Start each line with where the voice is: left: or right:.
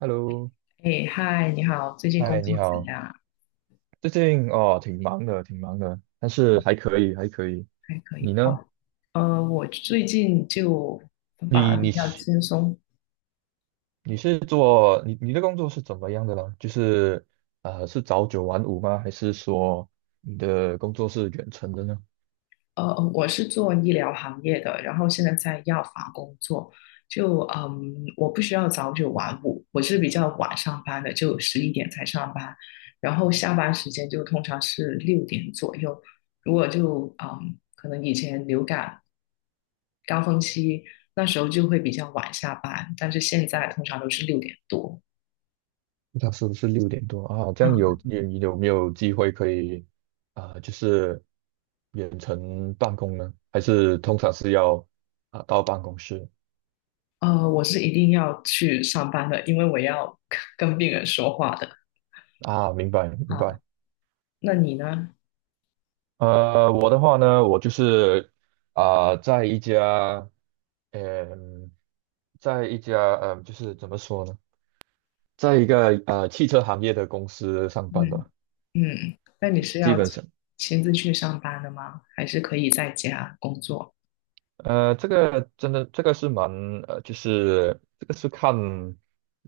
right: Hello，
left: 哎，嗨，你好，最近工
right: 嗨，你
left: 作怎
right: 好。
left: 样？
right: 最近哦，挺忙的，挺忙的，但是
left: 哦，
right: 还可以，还可以。
left: 还可
right: 你
left: 以。
right: 呢？
left: 哦，我最近就反
right: 你
left: 而比
right: 你
left: 较
right: 是
left: 轻松。
right: 你是做你的工作是怎么样的呢？就是是早九晚五吗？还是说你的工作是远程的呢？
left: 我是做医疗行业的，然后现在在药房工作。就我不需要早九晚五，我是比较晚上班的，就11点才上班，然后下班时间就通常是六点左右。如果就可能以前流感高峰期那时候就会比较晚下班，但是现在通常都是6点多。
right: 那是不是六点多啊？这样
left: 嗯
right: 你有没有机会可以就是远程办公呢？还是通常是要到办公室
left: 我是一定要去上班的，因为我要跟病人说话的
right: 啊？明白明
left: 啊。
right: 白。
left: 那你呢？
right: 我的话呢，我就是啊、在一家，嗯、在一家，嗯、就是怎么说呢，在一个汽车行业的公司上班
left: 嗯
right: 的。
left: 嗯，那你是要亲自去上班的吗？还是可以在家工作？
right: 这个真的，这个是蛮就是这个是看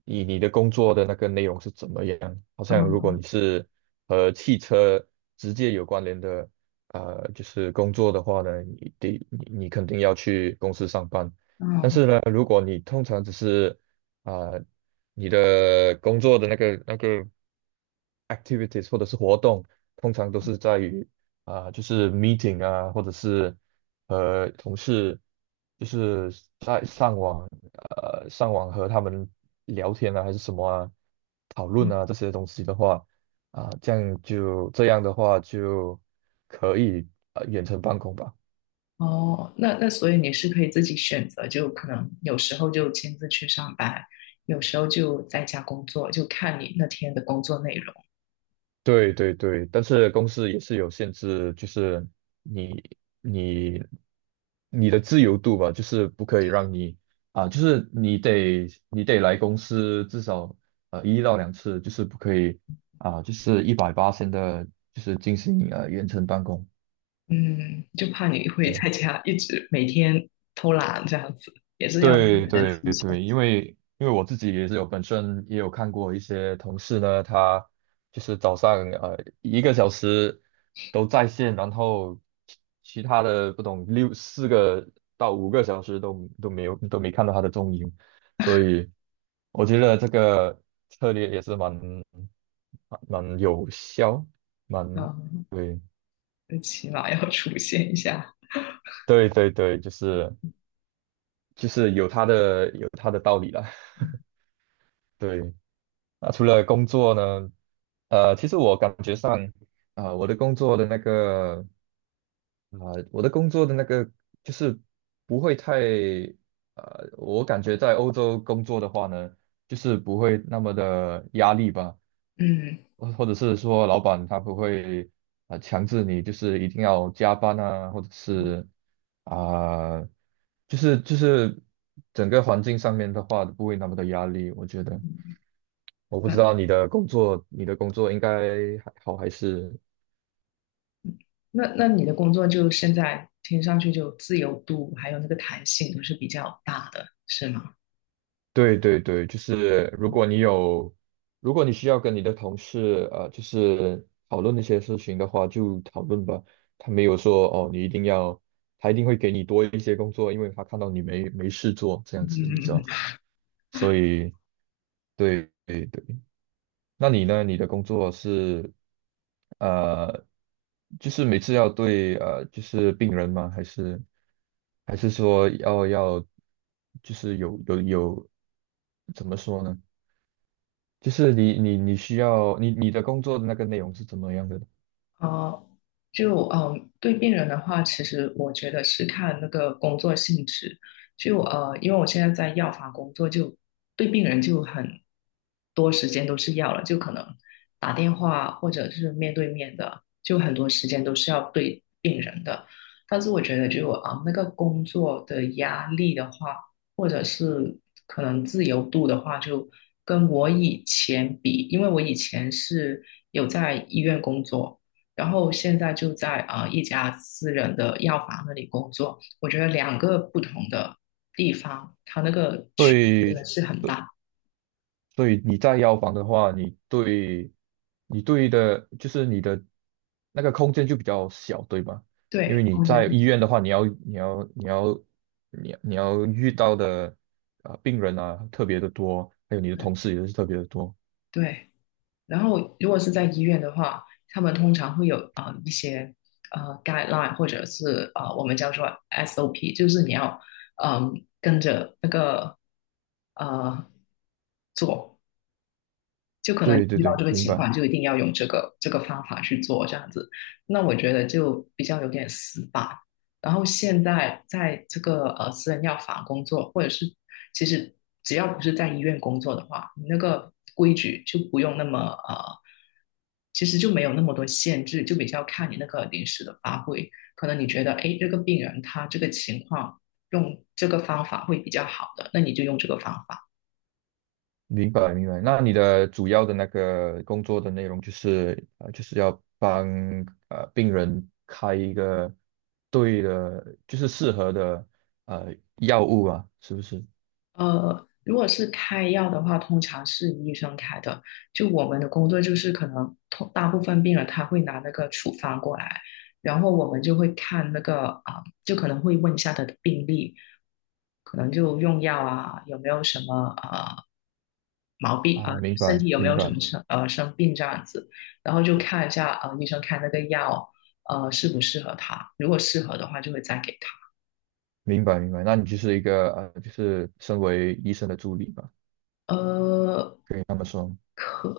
right: 你的工作的那个内容是怎么样。好像如果
left: 嗯
right: 你是和汽车直接有关联的，就是工作的话呢，你得你你肯定要去公司上班。但
left: 嗯
right: 是呢，如果你通常只是啊、呃你的工作的那个。Activities 或者是活动，通常都是在于就是 meeting 啊，或者是同事，就是在上网，上网和他们聊天啊，还是什么啊，讨论
left: 嗯，
right: 啊这些东西的话，就这样的话就可以远程办公吧。
left: 哦，那所以你是可以自己选择，就可能有时候就亲自去上班，有时候就在家工作，就看你那天的工作内容。
right: 对对对，但是公司也是有限制，就是你你你的自由度吧，就是不可以让你啊，就是你得来公司至少一到两次，就是不可以啊，就是180的，就是进行远程办公。
left: 嗯，就怕你会
right: 对。
left: 在家一直每天偷懒这样子，也是要自己
right: 对
left: 的
right: 对
left: 极限。
right: 对，因为我自己也是有本身也有看过一些同事呢，他就是早上一个小时都在线，然后其其他的不懂4到5个小时都没看到他的踪影，所以我觉得这个策略也是蛮有效，蛮
left: 嗯。
right: 对
left: 起码要出现一下。
right: 对对对，就是有有它的道理了，对。啊，除了工作呢，其实我感觉上，啊、我的工作的那个，啊、我的工作的那个就是不会太，我感觉在欧洲工作的话呢，就是不会那么的压力吧，
left: 嗯，
right: 或者是说老板他不会，强制你就是一定要加班啊，或者是啊、就是整个环境上面的话不会那么的压力，我觉得，我不知
left: 嗯，
right: 道你的工作，你的工作应该还好还是？
left: 那你的工作就现在听上去就自由度还有那个弹性都是比较大的，是吗？
right: 对对对，就是如果你有，如果你需要跟你的同事就是讨论一些事情的话，就讨论吧。他没有说哦，你一定要，他一定会给你多一些工作，因为他看到你没事做这样子，你知道。
left: 嗯。
right: 所以，对对对，那你呢？你的工作是呃，就是每次要对就是病人吗？还是说要，就是有怎么说呢？就是你你你需要你你的工作的那个内容是怎么样的？
left: 哦，就对病人的话，其实我觉得是看那个工作性质。就因为我现在在药房工作，就对病人就很多时间都是要了，就可能打电话或者是面对面的，就很多时间都是要对病人的。但是我觉得就那个工作的压力的话，或者是可能自由度的话，就跟我以前比，因为我以前是有在医院工作。然后现在就在一家私人的药房那里工作。我觉得两个不同的地方，它那个区别真的
right: 对。
left: 是很大，
right: 所以你在药房的话，你对，你对的，就是你的那个空间就比较小，对吧？因为
left: 对，
right: 你
left: 空间
right: 在医
left: 是
right: 院的话，你要遇到的病人啊特别的多，还有你的同
left: 对
right: 事也是特别的多。
left: 对。然后如果是在医院的话，他们通常会有一些guideline 或者是我们叫做 SOP，就是你要嗯、跟着那个呃就可能
right: 对对
left: 遇到
right: 对，
left: 这个
right: 明
left: 情
right: 白
left: 况，就一定要用这个方法去做这样子。那我觉得就比较有点死板。然后现在在这个私人药房工作，或者是其实只要不是在医院工作的话，你那个规矩就不用那么其实就没有那么多限制，就比较看你那个临时的发挥。可能你觉得，哎，这个病人他这个情况用这个方法会比较好的，那你就用这个方法。
right: 明白明白。那你的主要的那个工作的内容就是要帮病人开一个对的，就是适合的呃药物啊，是不是？
left: 如果是开药的话，通常是医生开的。就我们的工作就是可能通大部分病人他会拿那个处方过来，然后我们就会看那个就可能会问一下他的病历，可能就用药啊，有没有什么毛病啊、
right: 啊，明
left: 身
right: 白，
left: 体有没
right: 明
left: 有什么
right: 白，
left: 生病这样子，然后就看一下医生开那个药适不适合他，如果适合的话就会再给他。
right: 明白，明白。那你就是一个就是身为医生的助理吧，
left: 呃，
right: 可以那么说。
left: 可。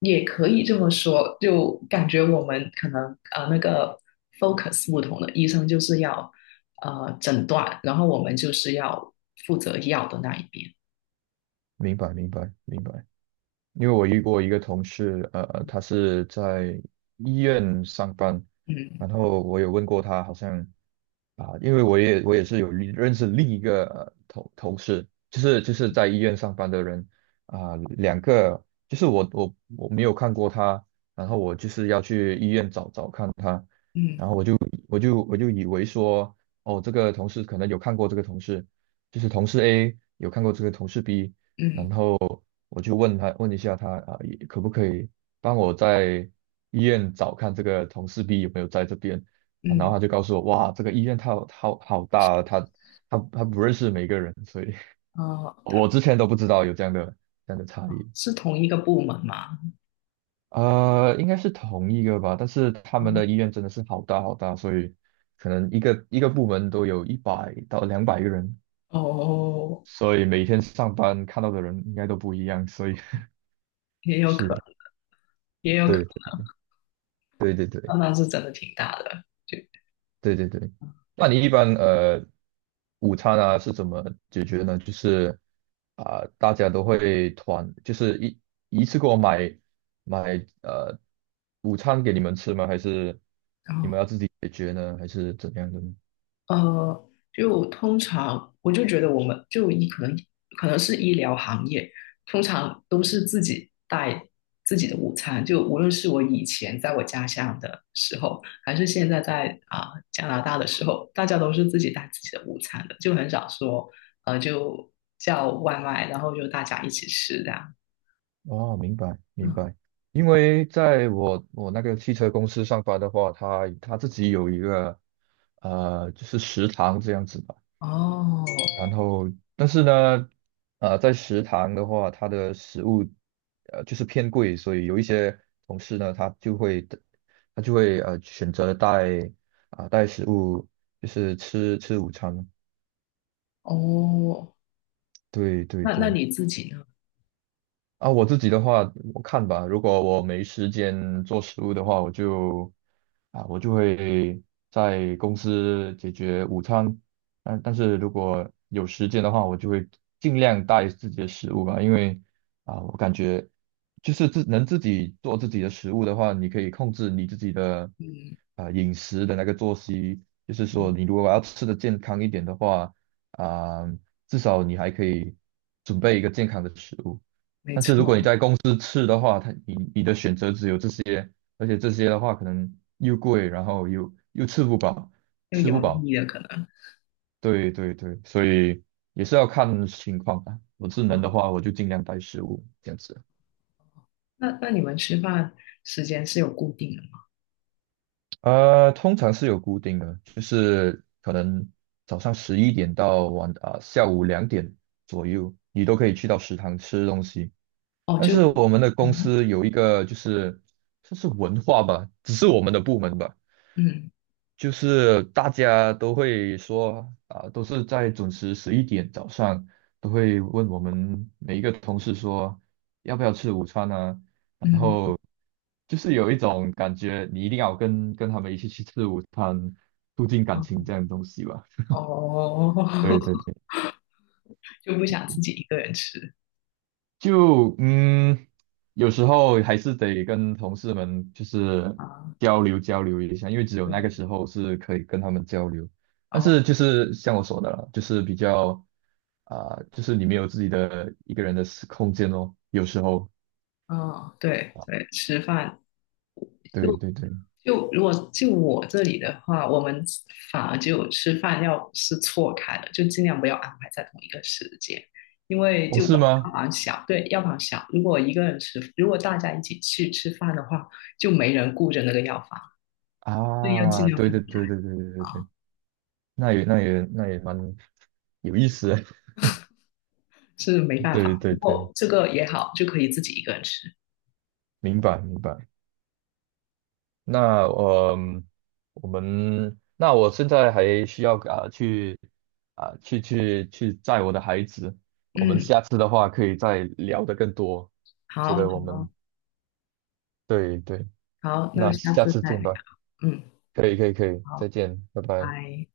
left: 也可以这么说，就感觉我们可能那个 focus 不同的，医生就是要诊断，然后我们就是要负责药的那一边。
right: 明白，明白，明白。因为我遇过一个同事，他是在医院上班，
left: 嗯
right: 然后我有问过他，好像。因为我也是有另认识另一个同事，就是在医院上班的人啊，两个就是我没有看过他，然后我就是要去医院找找看他，
left: 嗯
right: 然后我就以为说哦这个同事可能有看过这个同事，就是同事 A 有看过这个同事 B,
left: 嗯
right: 然后我就问一下他啊也可不可以帮我在医院找看这个同事 B 有没有在这边。然后
left: 嗯，
right: 他就告诉我，哇，这个医院它好好好大啊，他不认识每个人，所以
left: 呃，
right: 我之前都不知道有这样的差异。
left: 是同一个部门吗？
right: 应该是同一个吧，但是他们的医院真的是好大好大，所以可能一个一个部门都有100到200个人，
left: 哦，
right: 所以每天上班看到的人应该都不一样，所以
left: 也 有
right: 是
left: 可，
right: 的，
left: 也有可
right: 对对对对。
left: 能，那是真的挺大的。对，
right: 对对对，那你一般午餐啊是怎么解决呢？就是大家都会团，就是一次给我买呃午餐给你们吃吗？还是你们
left: 哦。
right: 要自己解决呢？还是怎样的呢？
left: 就通常我就觉得我们就医可能是医疗行业，通常都是自己带自己的午餐。就无论是我以前在我家乡的时候，还是现在在加拿大的时候，大家都是自己带自己的午餐的，就很少说就叫外卖，然后就大家一起吃这样。
right: 哦，明白明
left: 嗯，
right: 白。因为在我那个汽车公司上班的话，他自己有一个就是食堂这样子吧。
left: 哦
right: 然后，但是呢，在食堂的话，它的食物就是偏贵，所以有一些同事呢，他就会选择带带食物，就是吃吃午餐。
left: 哦，
right: 对对
left: 那
right: 对，
left: 你自己呢？
right: 我自己的话，我看吧。如果我没时间做食物的话，我就会在公司解决午餐。但是如果有时间的话，我就会尽量带自己的食物吧，因为啊，我感觉就是自己做自己的食物的话，你可以控制你自己的
left: 嗯，
right: 饮食的那个作息。就是说，
left: 嗯
right: 你如果要吃的健康一点的话，啊，至少你还可以准备一个健康的食物。
left: 没
right: 但是如果你
left: 错，
right: 在公司吃的话，你的选择只有这些，而且这些的话可能又贵，然后又吃不饱，
left: 又
right: 吃不
left: 油
right: 饱。
left: 腻了可能。
right: 对对对，所以也是要看情况啊。我智能的话，我就尽量带食物这样子。
left: 那你们吃饭时间是有固定的吗？
right: 通常是有固定的，就是可能早上十一点到下午2点左右，你都可以去到食堂吃东西。
left: 哦，
right: 但
left: 就
right: 是我们的公
left: 嗯
right: 司有一个就是这是文化吧，只是我们的部门吧。
left: 嗯
right: 就是大家都会说啊，都是在准时十一点早上都会问我们每一个同事说要不要吃午餐啊，然
left: 嗯
right: 后就是有一种感觉，你一定要跟他们一起去吃午餐，促进感情这样的东西吧。
left: 哦，
right: 对对 对
left: 就不想自己一个人吃
right: 就嗯，有时候还是得跟同事们就是
left: 啊。
right: 交流交流一下，因为只有
left: 对，
right: 那个时候是可以跟他们交流。但
left: 哦
right: 是就是像我说的了，就是比较就是你没有自己的一个人的私空间哦，有时候。
left: 嗯对
right: 啊
left: 对，吃饭
right: 对
left: 就
right: 对对。
left: 就如果就我这里的话，我们反而就吃饭要是错开了，就尽量不要安排在同一个时间，因为
right: 哦，
left: 就
right: 是
left: 我们药
right: 吗？
left: 房小，对，药房小，如果一个人吃，如果大家一起去吃饭的话，就没人顾着那个药房，所以要尽量
right: 对
left: 分。
right: 对对对对对对对。那也蛮有意思的
left: 是没 办
right: 对
left: 法。
right: 对
left: 不
right: 对，
left: 过这个也好，就可以自己一个人吃。
right: 明白明白。那呃，嗯我们我现在还需要啊、去啊、去去去载我的孩子，我们
left: 嗯，
right: 下次的话可以再聊得更多。觉
left: 好，
right: 得我
left: 好，
right: 们对对。
left: 好，那
right: 那
left: 下
right: 下
left: 次
right: 次
left: 再
right: 见
left: 聊。
right: 吧，
left: 嗯，
right: 可以可以可以，再
left: 好，
right: 见，拜
left: 拜
right: 拜。
left: 拜。